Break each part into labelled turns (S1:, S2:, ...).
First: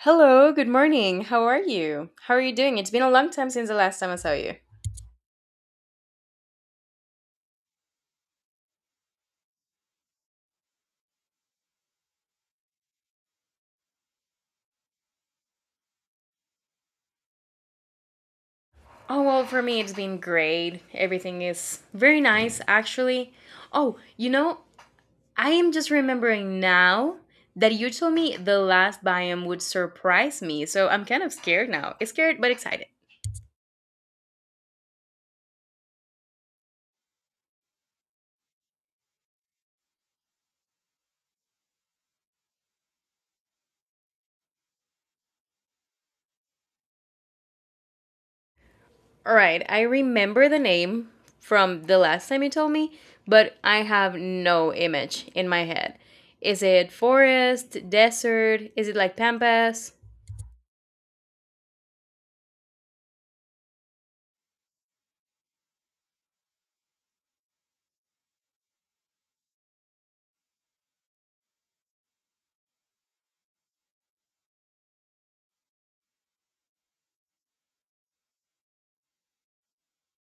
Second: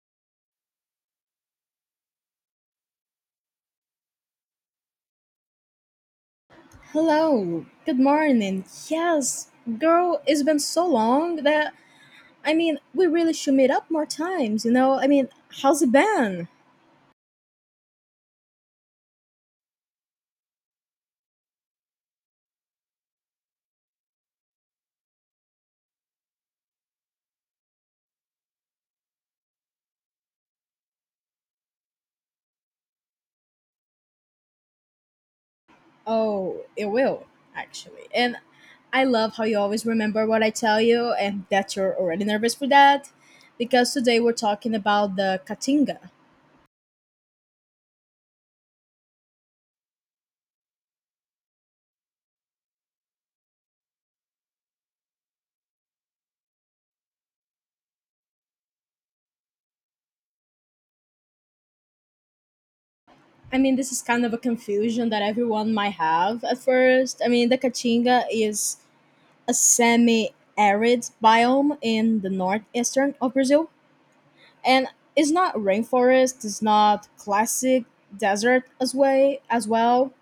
S1: Hello, good morning. How are you? How are you doing? It's been a long time since the last time I saw you.
S2: Hello, good morning. Yes, girl, it's been so long that we really should meet up more times, how's it been?
S1: Oh, well, for me, it's been great. Everything is very nice, actually. Oh, you know, I am just remembering now that you told me the last biome would surprise me, so I'm kind of scared now. Scared, but excited.
S2: Oh, it will, actually. And I love how you always remember what I tell you and that you're already nervous for that because today we're talking about the Katinga.
S1: All right, I remember the name from the last time you told me, but I have no image in my head. Is it forest, desert? Is it like Pampas?
S2: This is kind of a confusion that everyone might have at first. The Katinga is a semi arid biome in the northeastern of Brazil and it's not rainforest, it's not classic desert as way as well.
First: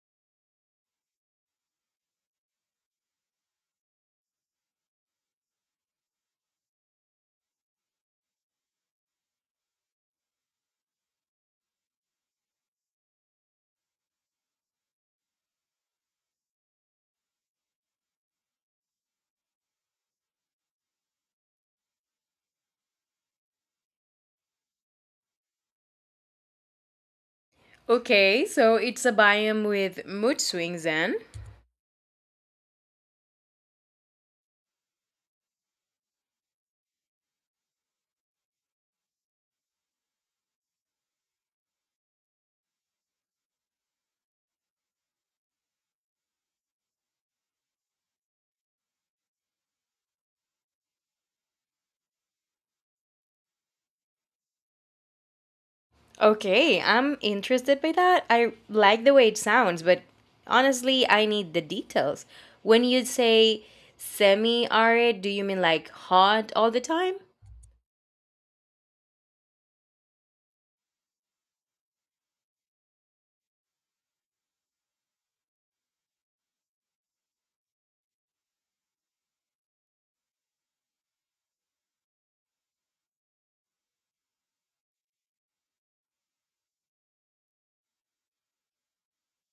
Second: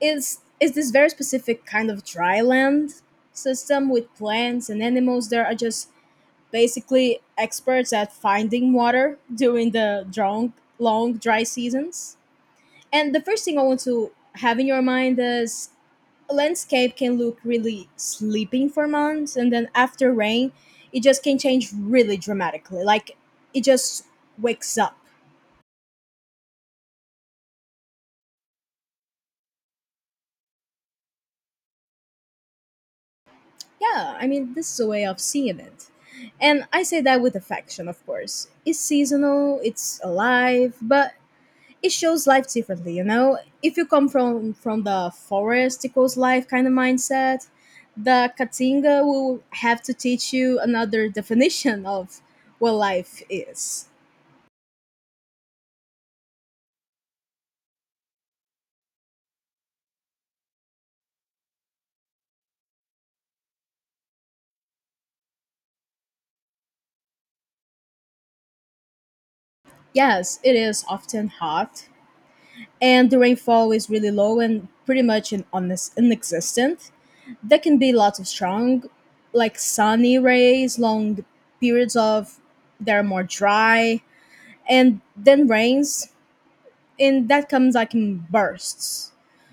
S2: It's this very specific kind of dry land system with plants and animals that are just basically experts at finding water during the long dry seasons. And the first thing I want to have in your mind is a landscape can look really sleeping for months, and then after rain, it just can change really dramatically. Like it just wakes up.
S1: Okay, so it's a biome with mood swings then.
S2: Yeah, this is a way of seeing it. And I say that with affection, of course. It's seasonal, it's alive, but it shows life differently. You know, if you come from the forest equals life kind of mindset, the katinga will have to teach you another definition of what life is.
S1: Okay, I'm interested by that. I like the way it sounds, but honestly, I need the details. When you say semi arid, do you mean like hot all the time?
S2: Yes, it is often hot and the rainfall is really low and pretty much on this inexistent. There can be lots of strong like sunny rays, long periods of they're more dry, and then rains, and that comes like in bursts.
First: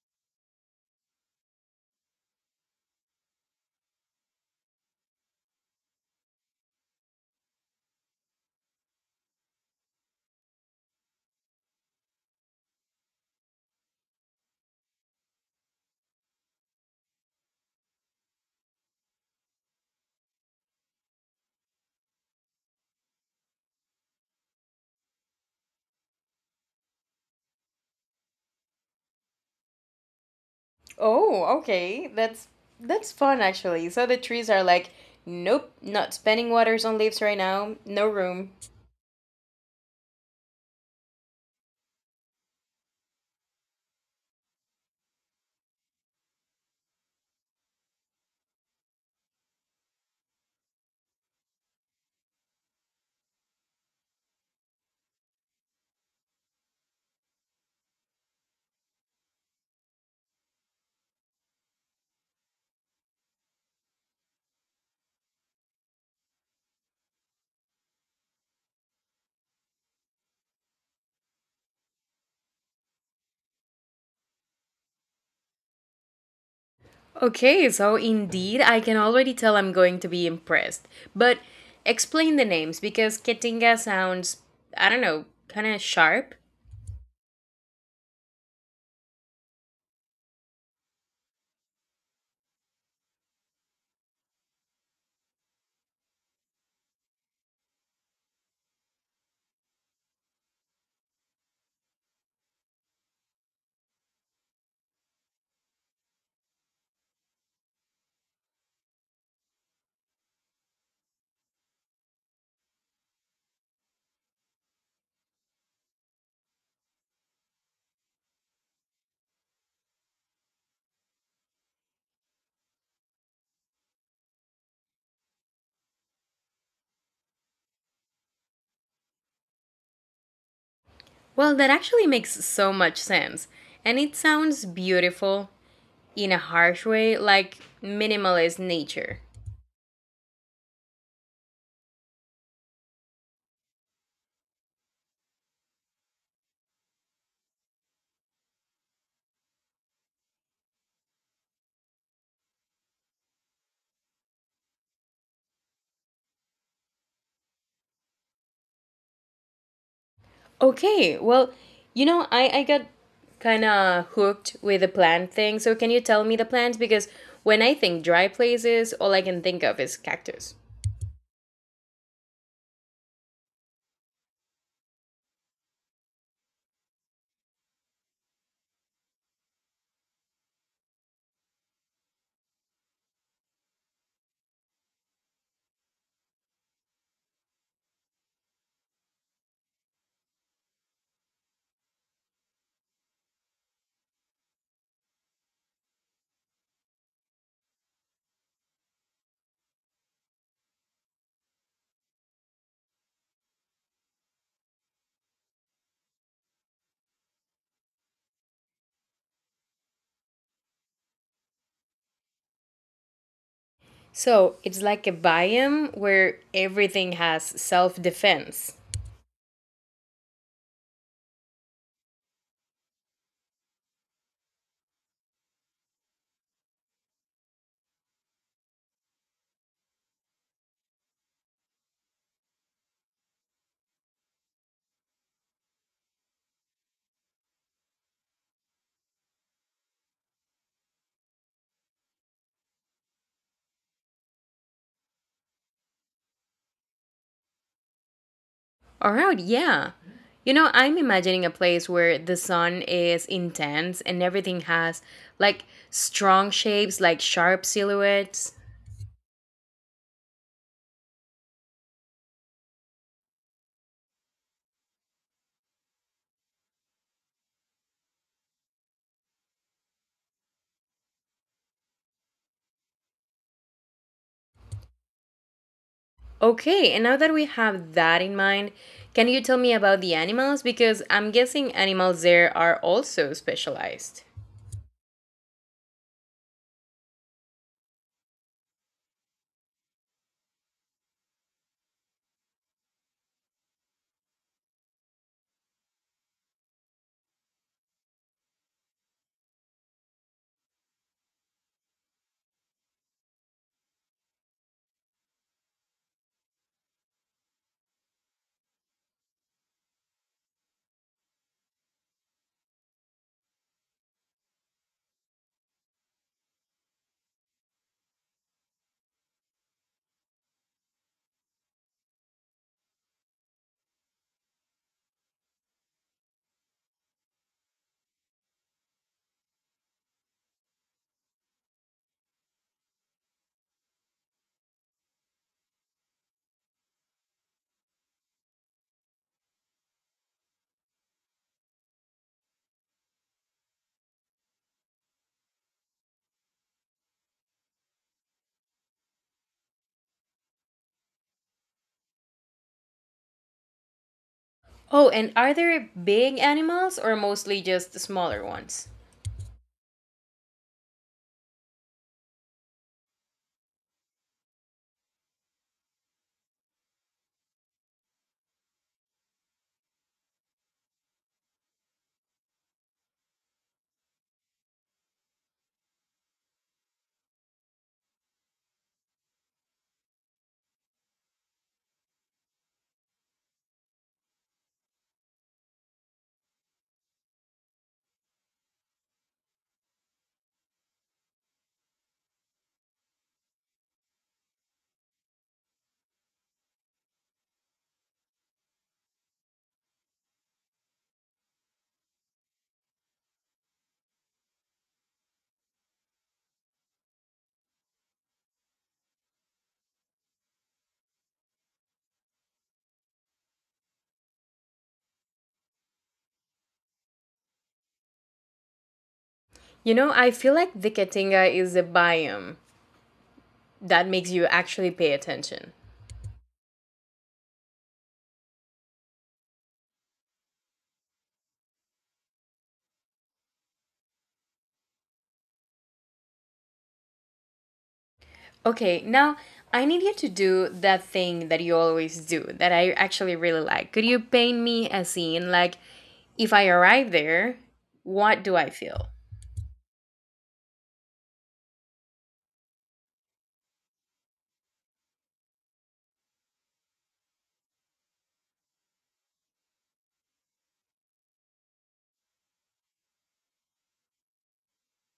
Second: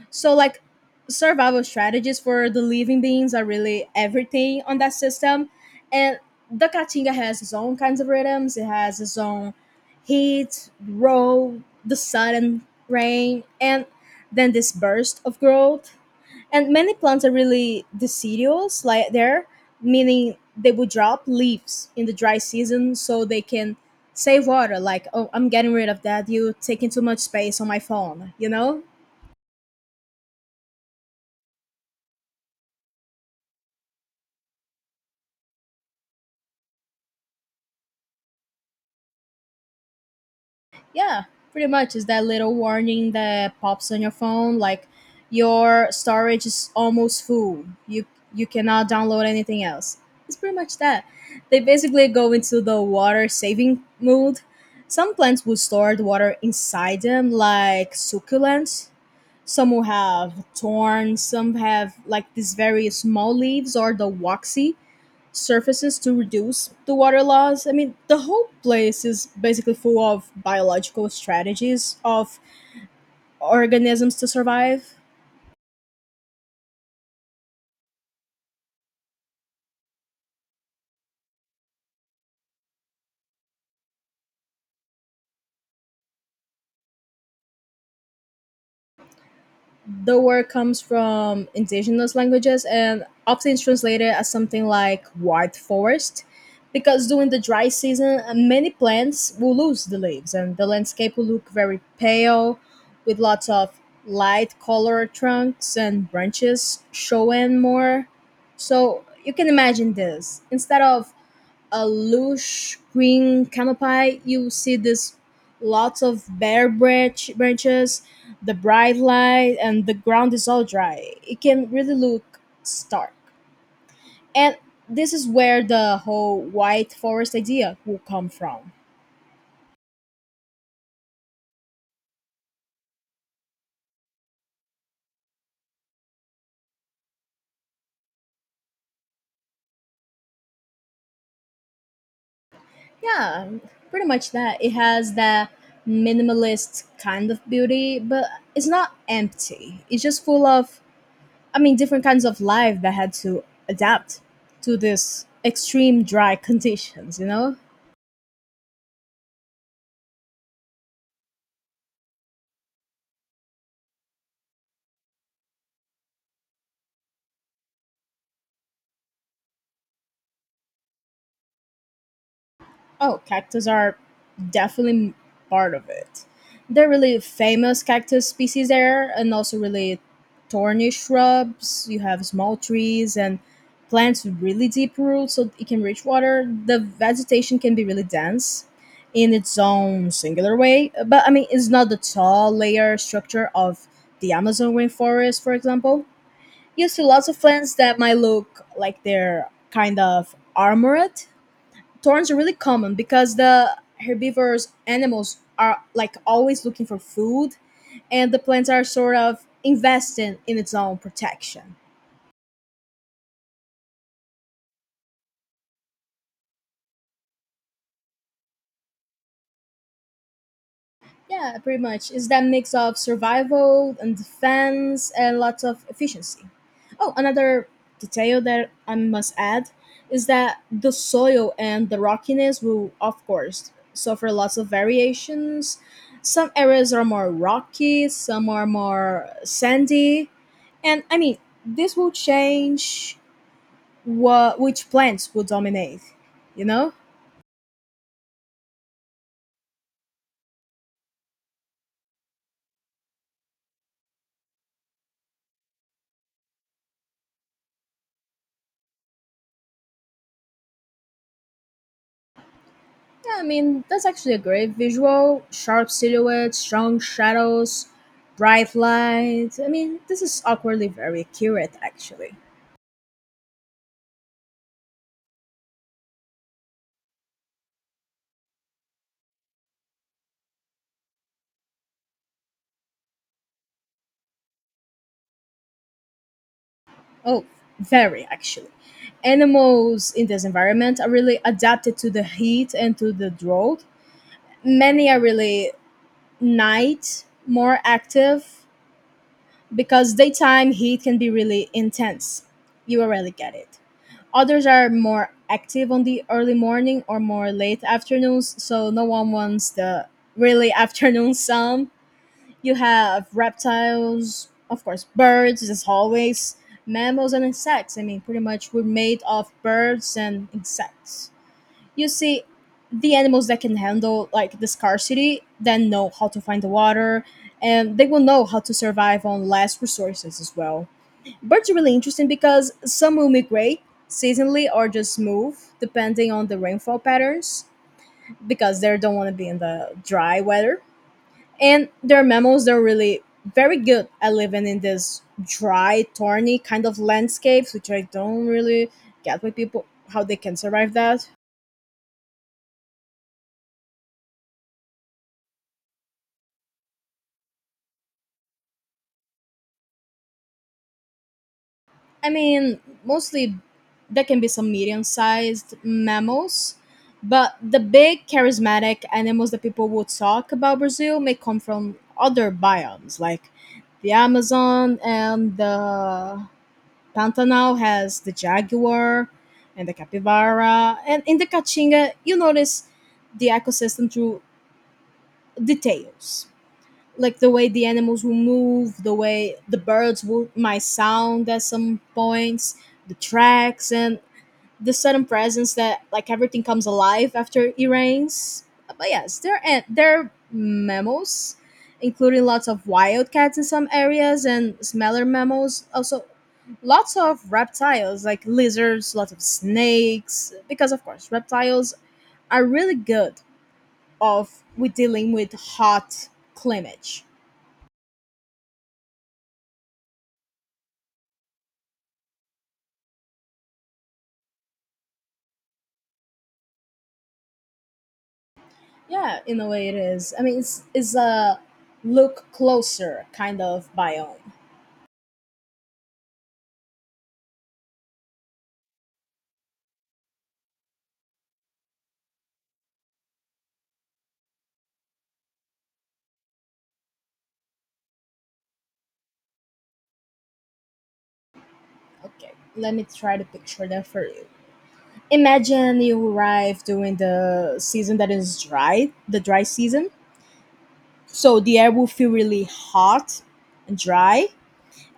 S2: So like survival strategies for the living beings are really everything on that system. And the Caatinga has its own kinds of rhythms. It has its own heat, roll, the sun and rain, and then this burst of growth. And many plants are really deciduous like there, meaning they would drop leaves in the dry season so they can save water. Like, oh, I'm getting rid of that, you taking too much space on my phone, you know?
S1: Oh, okay. That's fun actually. So the trees are like, nope, not spending waters on leaves right now. No room.
S2: Yeah, pretty much. It's that little warning that pops on your phone, like your storage is almost full. You cannot download anything else. It's pretty much that. They basically go into the water saving mode. Some plants will store the water inside them, like succulents. Some will have thorns. Some have like these very small leaves or the waxy surfaces to reduce the water loss. The whole place is basically full of biological strategies of organisms to survive.
S1: Okay, so indeed, I can already tell I'm going to be impressed. But explain the names because Ketinga sounds, I don't know, kind of sharp.
S2: The word comes from indigenous languages and often is translated as something like white forest, because during the dry season, many plants will lose the leaves and the landscape will look very pale with lots of light colored trunks and branches showing more. So you can imagine this. Instead of a lush green canopy, you see this lots of branches, the bright light, and the ground is all dry. It can really look stark. And this is where the whole white forest idea will come from.
S1: Well, that actually makes so much sense. And it sounds beautiful in a harsh way, like minimalist nature.
S2: Yeah, pretty much that. It has that minimalist kind of beauty, but it's not empty. It's just full of, different kinds of life that had to adapt to this extreme dry conditions, you know?
S1: Okay, well, you know, I got kind of hooked with the plant thing. So can you tell me the plants? Because when I think dry places, all I can think of is cactus.
S2: Oh, cactus are definitely part of it. They're really famous cactus species there, and also really thorny shrubs. You have small trees and plants with really deep roots so it can reach water. The vegetation can be really dense in its own singular way, but it's not the tall layer structure of the Amazon rainforest, for example. Used to lots of plants that might look like they're kind of armored. Thorns are really common because the herbivorous animals are like always looking for food, and the plants are sort of investing in its own protection.
S1: So it's like a biome where everything has self defense.
S2: Yeah, pretty much. It's that mix of survival and defense and lots of efficiency. Oh, another detail that I must add is that the soil and the rockiness will, of course, suffer lots of variations. Some areas are more rocky, some are more sandy, and this will change what which plants will dominate, you know?
S1: All right, yeah. You know, I'm imagining a place where the sun is intense and everything has like strong shapes, like sharp silhouettes.
S2: Yeah, that's actually a great visual. Sharp silhouettes, strong shadows, bright light. This is awkwardly very accurate, actually.
S1: Okay, and now that we have that in mind, can you tell me about the animals? Because I'm guessing animals there are also specialized.
S2: Oh, very, actually. Animals in this environment are really adapted to the heat and to the drought. Many are really night more active because daytime heat can be really intense. You already get it. Others are more active on the early morning or more late afternoons, so no one wants the really afternoon sun. You have reptiles, of course, birds, as always, mammals, and insects. Pretty much we're made of birds and insects. You see, the animals that can handle like the scarcity then know how to find the water, and they will know how to survive on less resources as well. Birds are really interesting because some will migrate seasonally or just move depending on the rainfall patterns, because they don't want to be in the dry weather. And they're mammals, they're really very good at living in this dry, thorny kind of landscapes, which I don't really get with people how they can survive that.
S1: Oh, and are there big animals or mostly just smaller ones?
S2: I mean, mostly there can be some medium sized mammals, but the big charismatic animals that people would talk about Brazil may come from other biomes, like the Amazon, and the Pantanal has the jaguar and the capybara. And in the Caatinga, you notice the ecosystem through details like the way the animals will move, the way the birds will might sound at some points, the tracks, and the sudden presence that like everything comes alive after it rains. But yes, they're mammals, including lots of wildcats in some areas and smaller mammals. Also, lots of reptiles like lizards, lots of snakes, because of course reptiles are really good of with dealing with hot climate.
S1: You know, I feel like the Katinga is a biome that makes you actually pay attention.
S2: Yeah, in a way it is. It's a look closer kind of biome.
S1: Okay, now I need you to do that thing that you always do that I actually really like. Could you paint me a scene like if I arrive there, what do I feel?
S2: Okay, let me try to picture that for you. Imagine you arrive during the season that is dry, the dry season. So the air will feel really hot and dry,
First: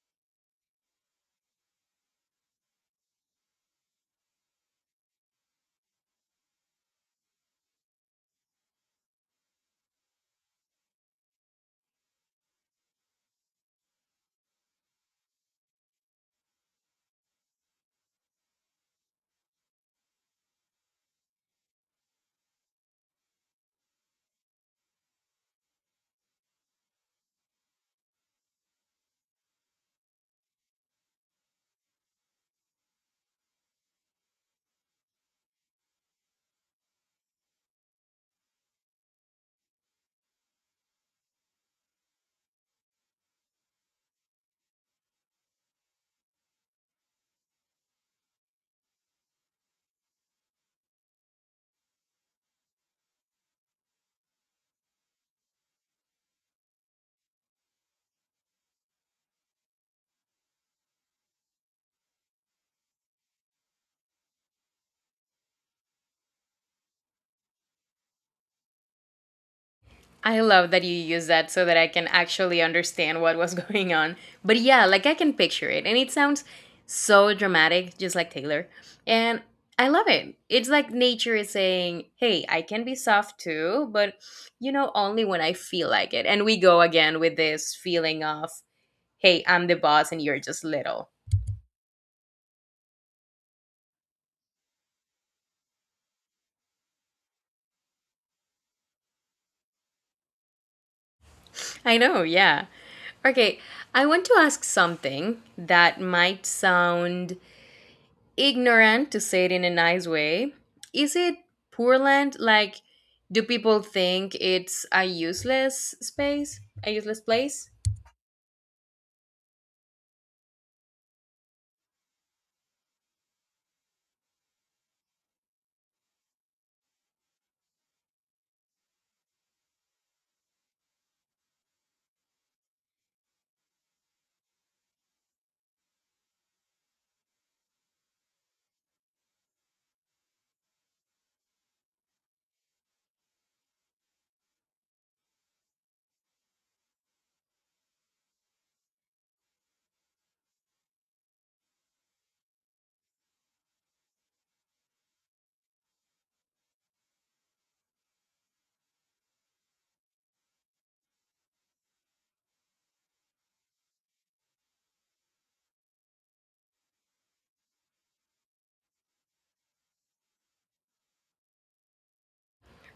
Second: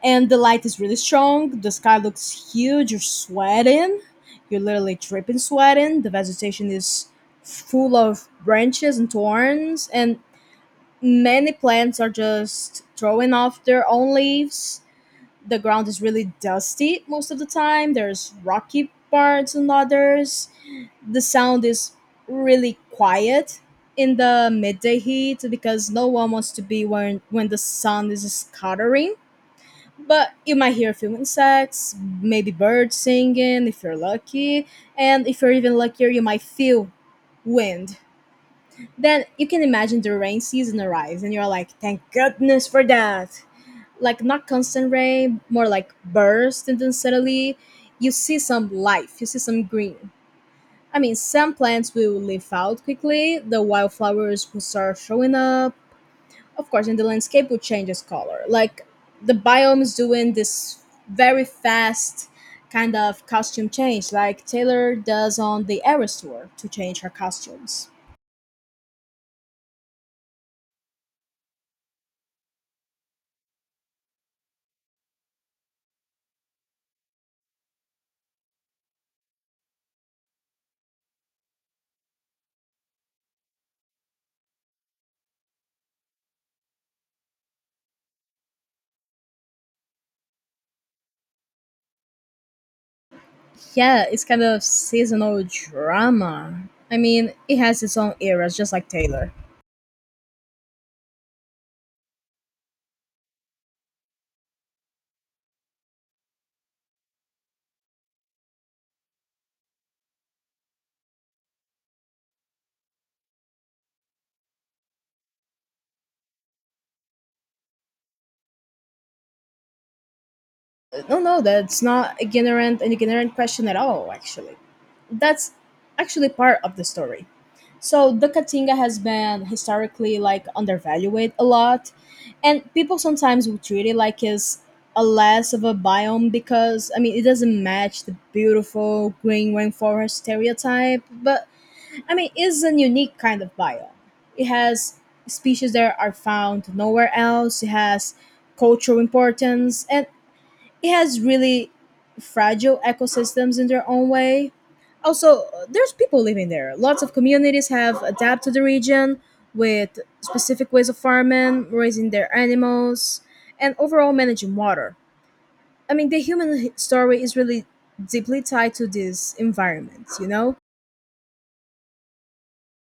S2: and the light is really strong. The sky looks huge. You're sweating. You're literally dripping sweating. The vegetation is full of branches and thorns, and many plants are just throwing off their own leaves. The ground is really dusty most of the time. There's rocky parts and others. The sound is really quiet in the midday heat because no one wants to be when the sun is scattering. But you might hear a few insects, maybe birds singing if you're lucky, and if you're even luckier, you might feel wind. Then you can imagine the rain season arrives and you're like, thank goodness for that. Like, not constant rain, more like burst, and then suddenly you see some life, you see some green. Some plants will leaf out quickly, the wildflowers will start showing up, of course, and the landscape will change its color. Like, the biome is doing this very fast kind of costume change, like Taylor does on the Eras tour to change her costumes.
S1: I love that you use that so that I can actually understand what was going on. But yeah, like I can picture it. And it sounds so dramatic, just like Taylor. And I love it. It's like nature is saying, hey, I can be soft too, but you know, only when I feel like it. And we go again with this feeling of, hey, I'm the boss and you're just little.
S2: Yeah, it's kind of seasonal drama. It has its own eras, just like Taylor.
S1: I know, yeah. Okay, I want to ask something that might sound ignorant, to say it in a nice way. Is it poor land? Like, do people think it's a useless space? A useless place?
S2: No, no, that's not a ignorant an ignorant question at all. Actually, that's actually part of the story. So the Katinga has been historically like undervalued a lot, and people sometimes will treat it like it's a less of a biome because it doesn't match the beautiful green rainforest stereotype, but it's a unique kind of biome. It has species that are found nowhere else. It has cultural importance, and it has really fragile ecosystems in their own way. Also, there's people living there. Lots of communities have adapted to the region with specific ways of farming, raising their animals, and overall managing water. The story is really deeply tied to this environment, you know?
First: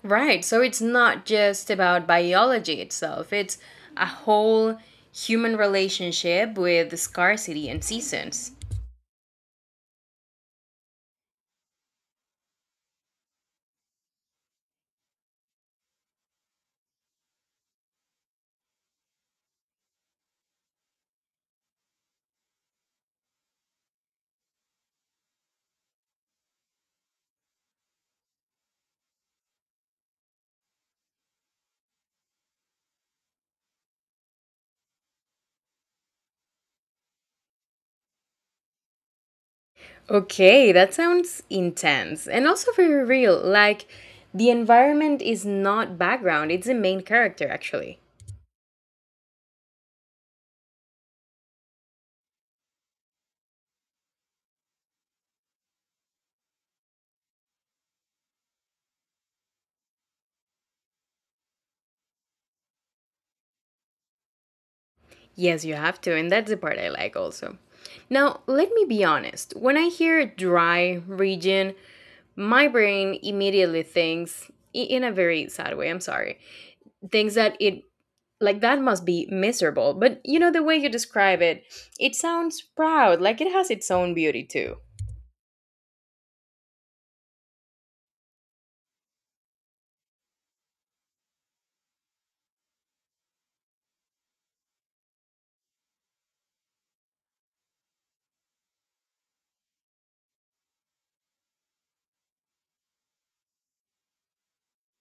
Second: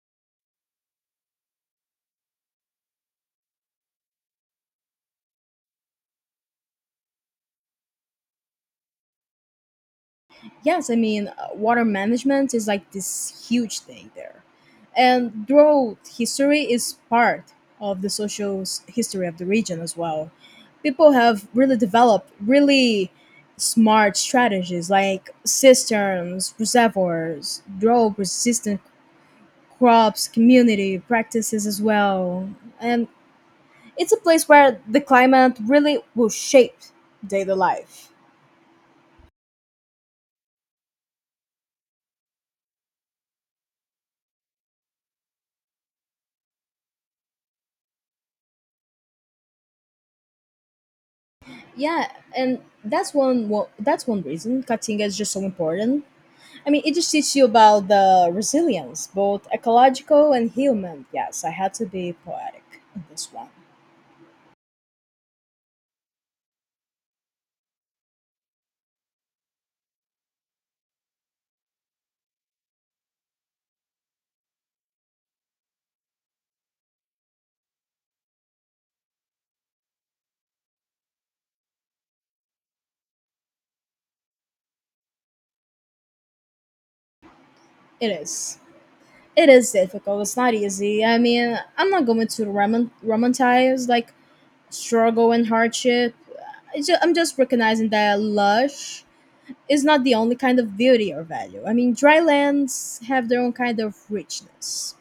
S1: Right, so it's not just about biology itself, it's a whole human relationship with scarcity and seasons.
S2: Yes, water management is like this huge thing there. And drought history is part of the social history of the region as well. People have really developed really smart strategies like cisterns, reservoirs, drought resistant crops, community practices as well. And it's a place where the climate really will shape daily life.
S1: Okay, that sounds intense and also very real. Like, the environment is not background, it's the main character, actually.
S2: Yeah, and that's one reason cutting is just so important. It just teaches you about the resilience, both ecological and human. Yes, I had to be poetic in this one.
S1: Yes, you have to, and that's the part I like also. Now, let me be honest. When I hear dry region, my brain immediately thinks in a very sad way, I'm sorry. Thinks that it like that must be miserable. But you know the way you describe it, it sounds proud, like it has its own beauty too.
S2: It is. It is difficult. It's not easy. I'm not going to romanticize like struggle and hardship. I'm just recognizing that lush is not the only kind of beauty or value. Dry lands have their own kind of richness.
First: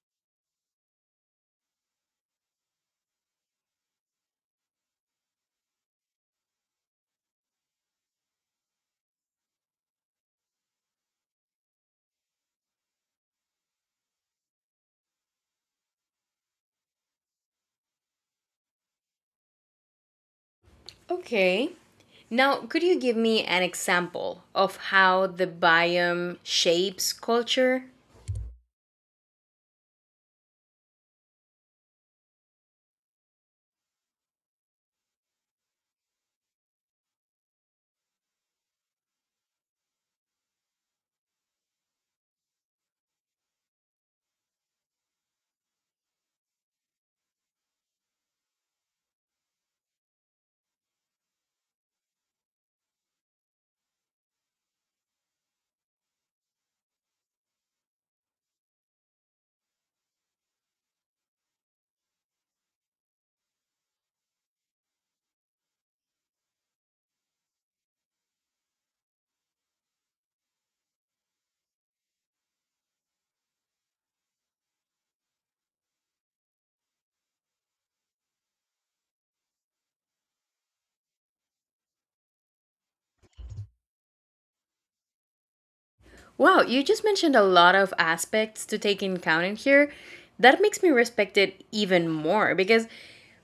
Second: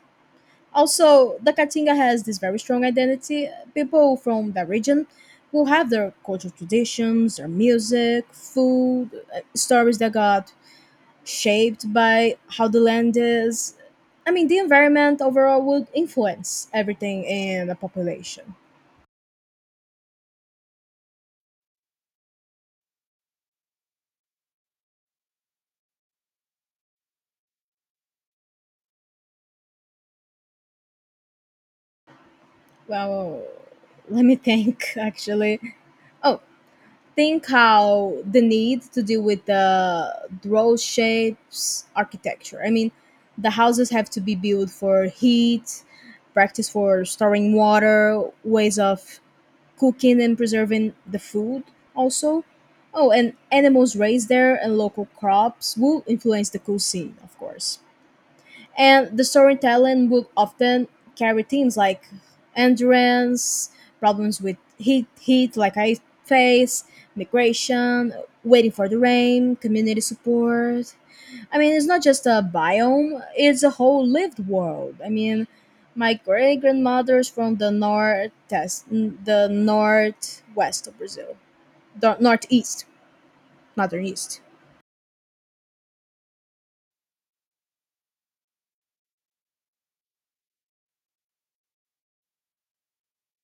S2: Also, the Katinga has this very strong identity. People from the region will have their cultural traditions, their music, food, stories that got shaped by how the land is. I mean, the environment overall would influence everything in a population.
S1: Okay. Now, could you give me an example of how the biome shapes culture?
S2: Well, let me think actually. Oh, think how the need to deal with the draw shapes architecture. I mean, the houses have to be built for heat, practice for storing water, ways of cooking and preserving the food also. Oh, and animals raised there and local crops will influence the cuisine, of course. And the storytelling would often carry themes like endurance, problems with heat like I face, migration, waiting for the rain, community support. I mean, it's not just a biome, it's a whole lived world. I mean, my great grandmother's from the north, the northwest of Brazil, the northeast, not the east.
S1: Wow, you just mentioned a lot of aspects to take in account in here. That makes me respect it even more because,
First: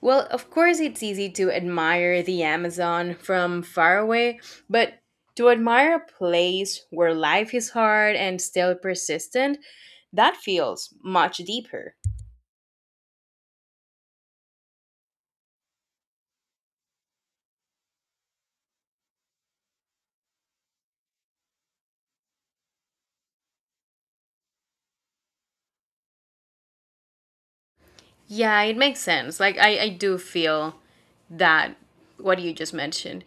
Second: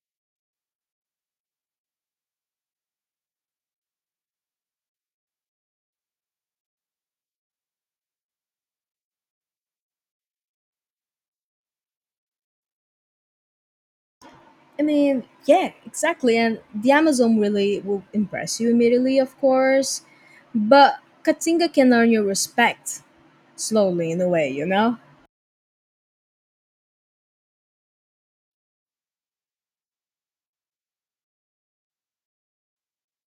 S1: well, of course, it's easy to admire the Amazon from far away, but to admire a place where life is hard and still persistent, that feels much deeper.
S2: I mean, yeah, exactly. And the Amazon really will impress you immediately, of course. But Katinga can earn your respect slowly, in a way, you know?
S1: Yeah, it makes sense. Like I do feel that what you just mentioned.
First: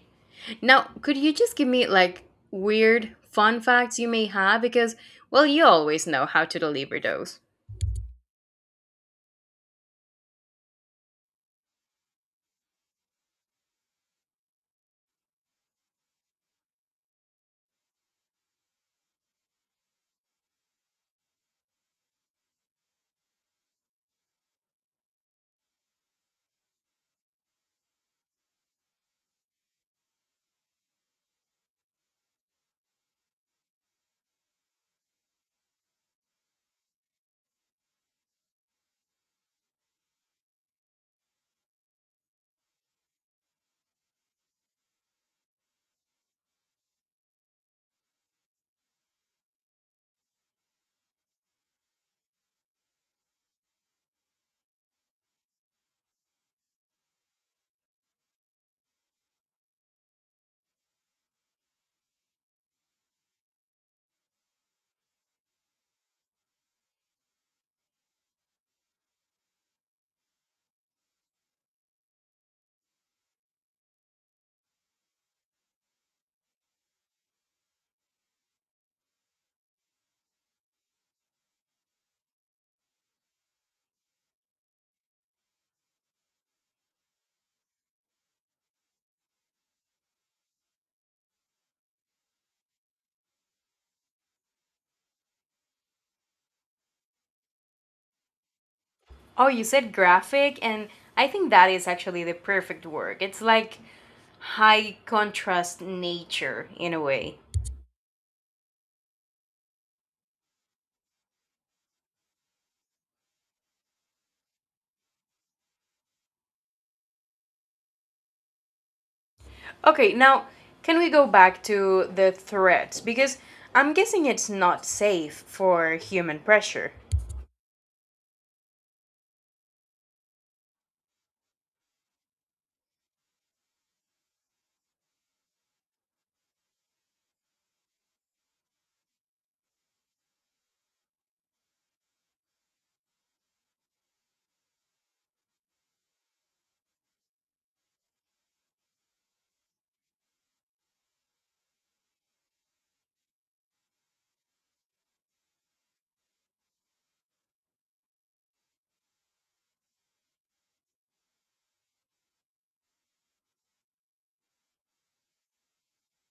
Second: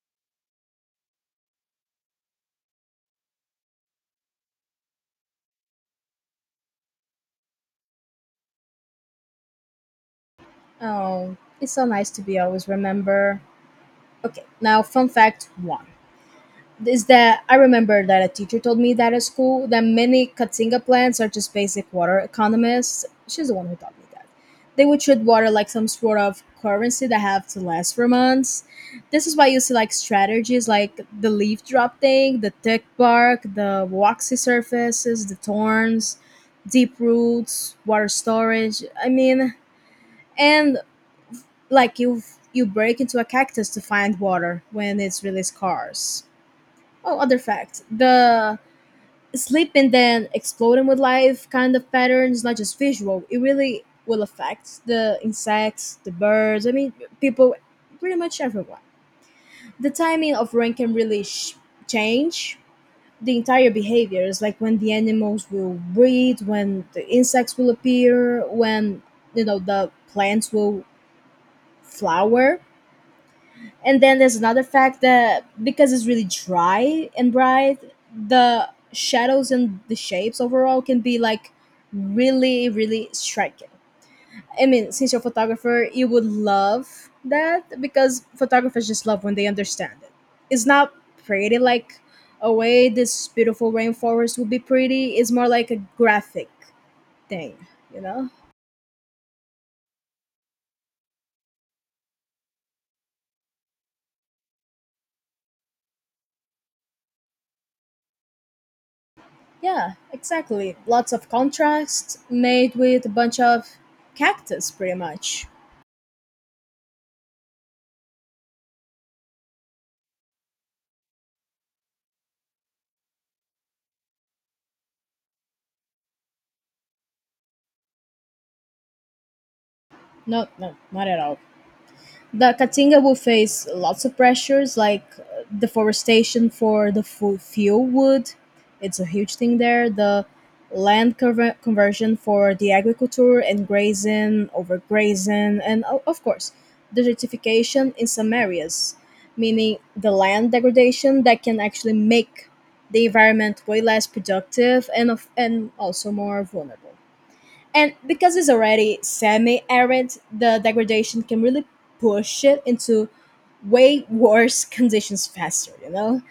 S1: Now, could you just give me like weird fun facts you may have? Because well, you always know how to deliver those.
S2: Oh, it's so nice to be always remember. Okay, now, fun fact one is that I remember that a teacher told me that at school that many Katinga plants are just basic water economists. She's the one who taught me that. They would treat water like some sort of currency that have to last for months. This is why you see like strategies like the leaf drop thing, the thick bark, the waxy surfaces, the thorns, deep roots, water storage. I mean, and like you break into a cactus to find water when it's really scarce. Oh, other fact, the sleep and then exploding with life kind of patterns, not just visual. It really will affect the insects, the birds, I mean, people, pretty much everyone. The timing of rain can really change the entire behaviors, like when the animals will breathe, when the insects will appear, when, you know, the plants will flower. And then there's another fact that because it's really dry and bright, the shadows and the shapes overall can be like really, really striking. I mean, since you're a photographer, you would love that because photographers just love when they understand it. It's not pretty like a way this beautiful rainforest would be pretty, it's more like a graphic thing, you know?
S1: Oh, you said graphic, and I think that is actually the perfect word. It's like high contrast nature in a way.
S2: Yeah, exactly. Lots of contrasts made with a bunch of cactus, pretty much.
S1: Okay, now can we go back to the threats? Because I'm guessing it's not safe for human pressure.
S2: No, no, not at all. The Caatinga will face lots of pressures like deforestation for the fuel wood. It's a huge thing there. The land conversion for the agriculture and grazing, overgrazing, and of course, desertification in some areas, meaning the land degradation that can actually make the environment way less productive and, and also more vulnerable. And because it's already semi arid, the degradation can really push it into way worse conditions faster, you know?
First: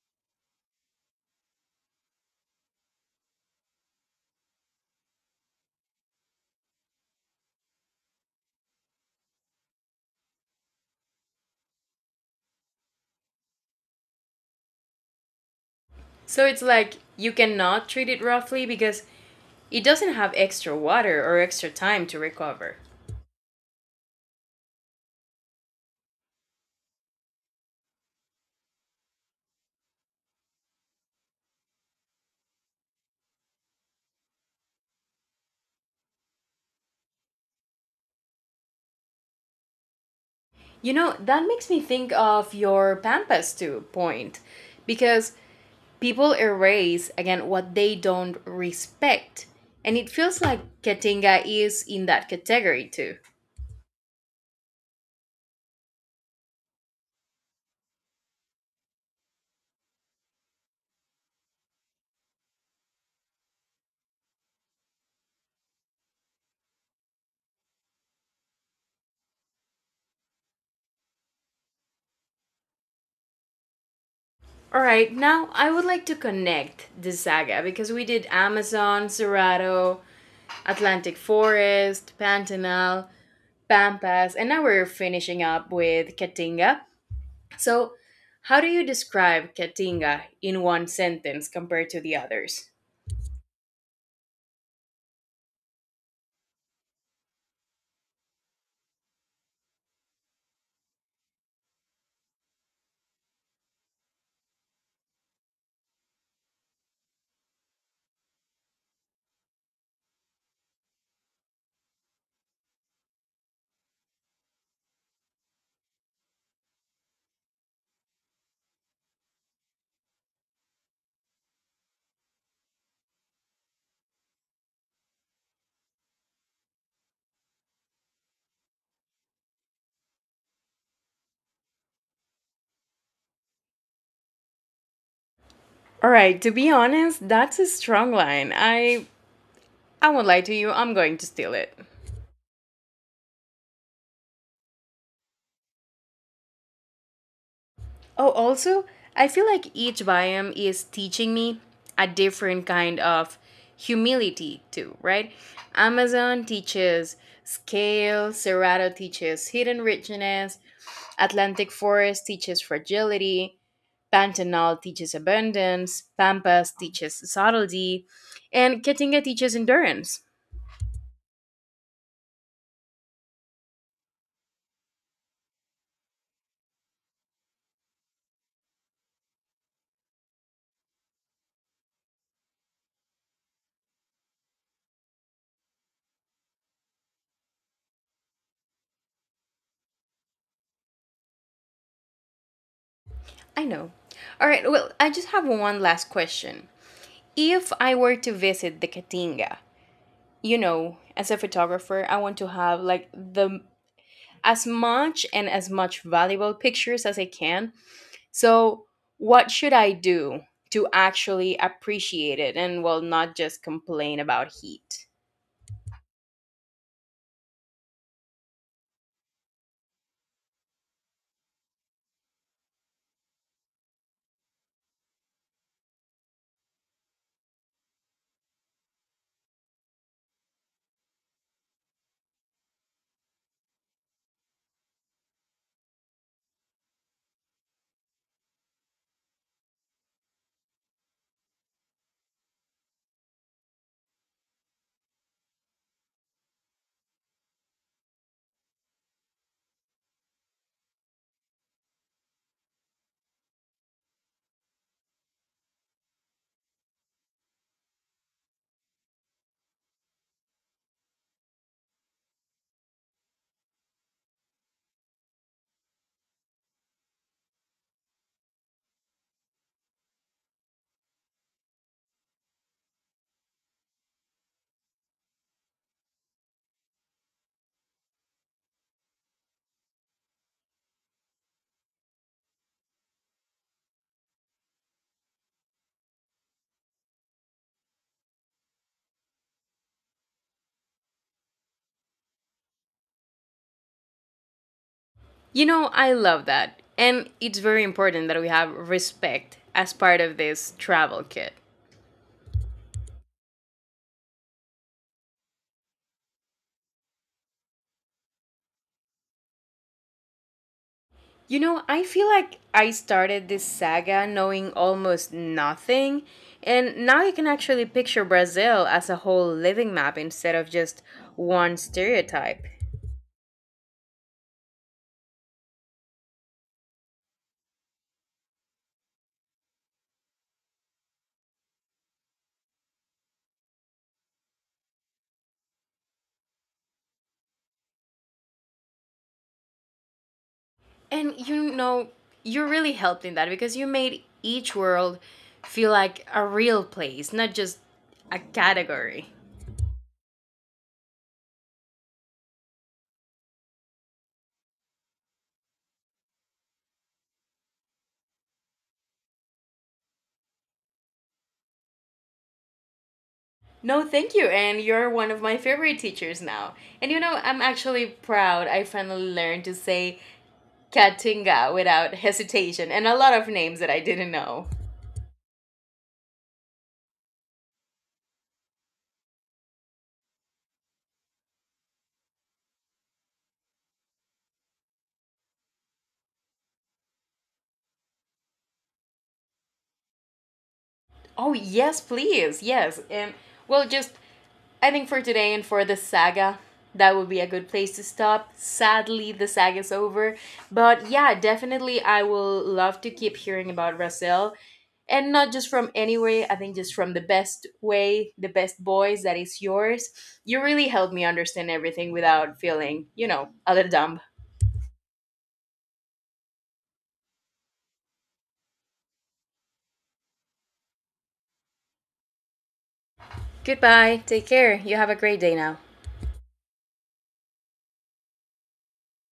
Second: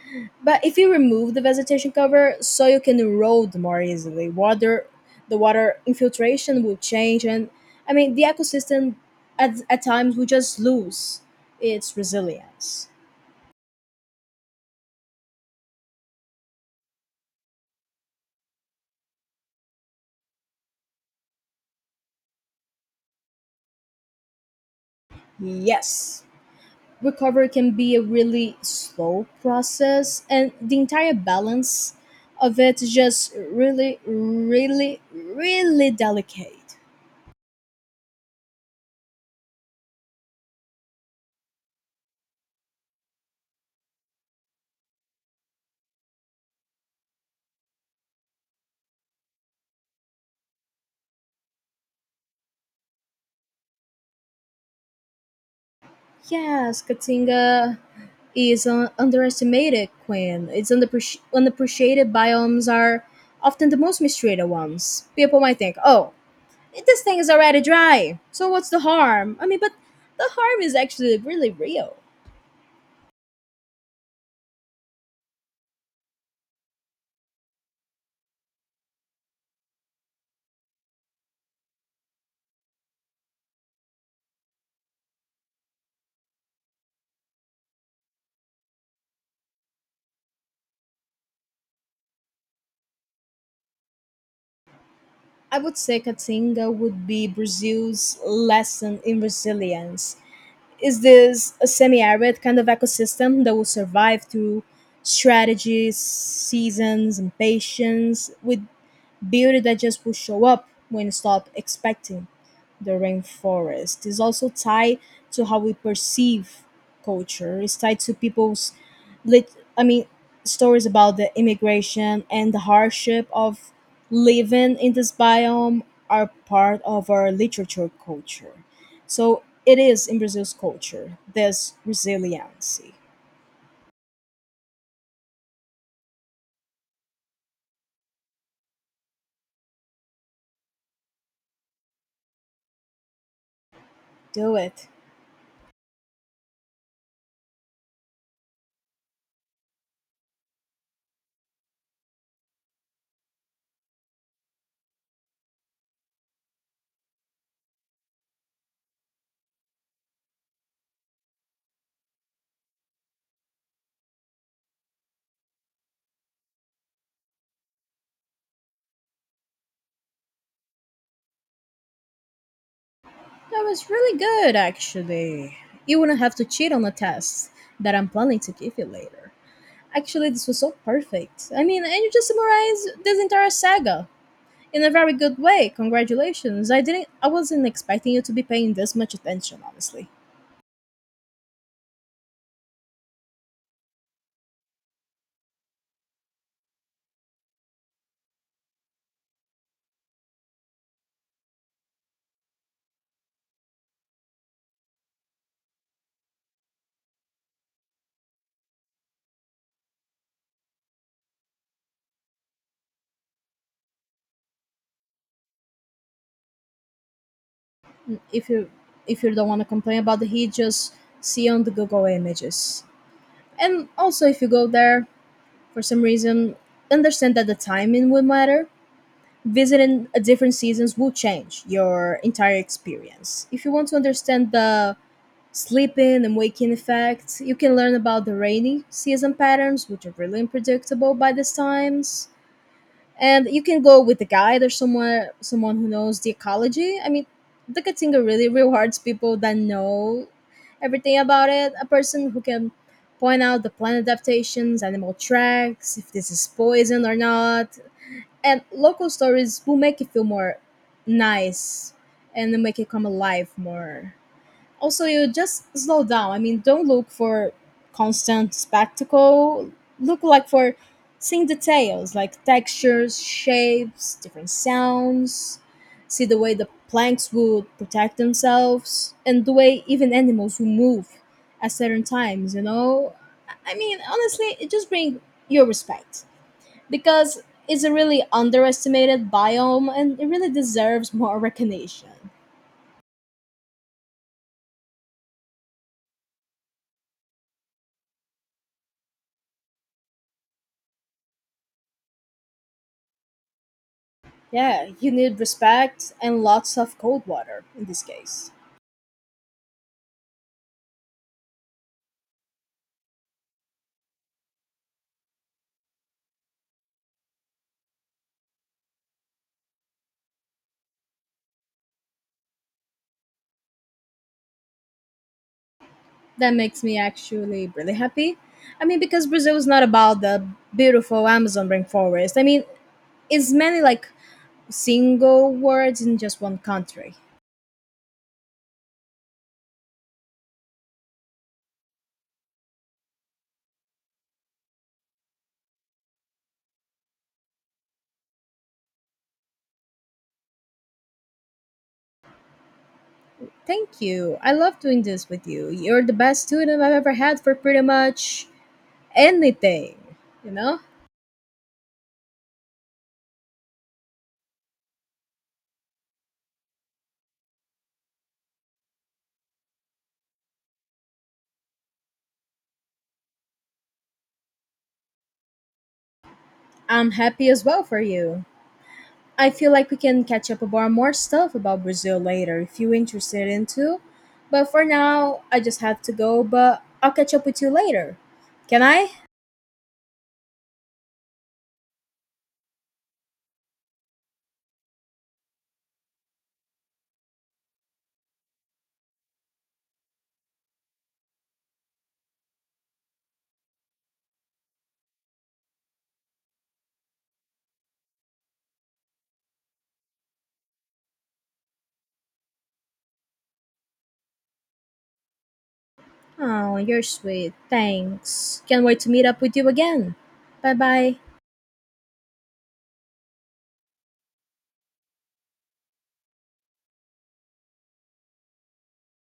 S2: But if you remove the vegetation cover, soil can erode more easily. Water, the water infiltration will change, and I mean, the ecosystem at times will just lose its resilience.
S1: So it's like you cannot treat it roughly because it doesn't have extra water or extra time to recover.
S2: Yes. Recovery can be a really slow process, and the entire balance of it is just really, really, really delicate.
S1: You know, that makes me think of your Pampas too point because people erase again what they don't respect. And it feels like Katinga is in that category too.
S2: Yes, Katinga is an underestimated queen. Its unappreciated biomes are often the most mistreated ones. People might think, oh, this thing is already dry, so what's the harm? I mean, but the harm is actually really real.
S1: All right, now I would like to connect the saga because we did Amazon, Cerrado, Atlantic Forest, Pantanal, Pampas, and now we're finishing up with Katinga. So, how do you describe Katinga in one sentence compared to the others?
S2: I would say Caatinga would be Brazil's lesson in resilience. Is this a semi arid kind of ecosystem that will survive through strategies, seasons, and patience, with beauty that just will show up when you stop expecting the rainforest? Is also tied to how we perceive culture, it's tied to people's lit I mean stories about the immigration and the hardship of living in this biome are part of our literature culture. So it is in Brazil's culture, this resiliency.
S1: All right, to be honest, that's a strong line. I won't lie to you, I'm going to steal it.
S2: Do it.
S1: Oh, also, I feel like each biome is teaching me a different kind of humility, too, right? Amazon teaches scale, Cerrado teaches hidden richness, Atlantic Forest teaches fragility, Pantanal teaches abundance, Pampas teaches subtlety, and Katinga teaches endurance.
S2: That was really good, actually. You wouldn't have to cheat on the test that I'm planning to give you later. Actually, this was so perfect. I mean, and you just summarized this entire saga in a very good way. Congratulations. I didn't I wasn't expecting you to be paying this much attention, honestly.
S1: I know. All right, well, I just have one last question. If I were to visit the Katinga, you know, as a photographer, I want to have like the as much and as much valuable pictures as I can. So, what should I do to actually appreciate it and well not just complain about heat?
S2: If you if you don't want to complain about the heat, just see on the Google images. And also if you go there for some reason, understand that the timing will matter. Visiting a different seasons will change your entire experience. If you want to understand the sleeping and waking effect, you can learn about the rainy season patterns, which are really unpredictable by these times, and you can go with a guide or someone who knows the ecology. I mean, the Katinga really rewards people that know everything about it. A person who can point out the plant adaptations, animal tracks, if this is poison or not, and local stories will make it feel more nice and will make it come alive more. Also, you just slow down. I mean, don't look for constant spectacle, look like for seeing details like textures, shapes, different sounds. See the way the planks would protect themselves, and the way even animals will move at certain times, you know? I mean, honestly, it just brings your respect because it's a really underestimated biome and it really deserves more recognition.
S1: You know, I love that. And it's very important that we have respect as part of this travel kit.
S2: Yeah, you need respect and lots of cold water in this case.
S1: You know, I feel like I started this saga knowing almost nothing, and now you can actually picture Brazil as a whole living map instead of just one stereotype.
S2: That makes me actually really happy. I mean, because Brazil is not about the beautiful Amazon rainforest. I mean, it's many like single words in just one country.
S1: And you know, you really helped in that because you made each world feel like a real place, not just a category.
S2: Thank you. I love doing this with you. You're the best student I've ever had for pretty much anything, you know?
S1: No, thank you. And you're one of my favorite teachers now. And you know, I'm actually proud I finally learned to say Katinga without hesitation and a lot of names that I didn't know.
S2: I'm happy as well for you. I feel like we can catch up about more stuff about Brazil later if you're interested in too. But for now, I just have to go, but I'll catch up with you later. Can I?
S1: Oh, yes, please. Yes. And well, just I think for today and for this saga, that would be a good place to stop. Sadly, the saga is over. But yeah, definitely, I will love to keep hearing about Russell. And not just from anywhere, I think just from the best way, the best boys that is yours. You really helped me understand everything without feeling, you know, a little dumb.
S2: Oh, you're sweet. Thanks. Can't wait to meet up with you again. Bye bye.
S1: Goodbye. Take care. You have a great day now.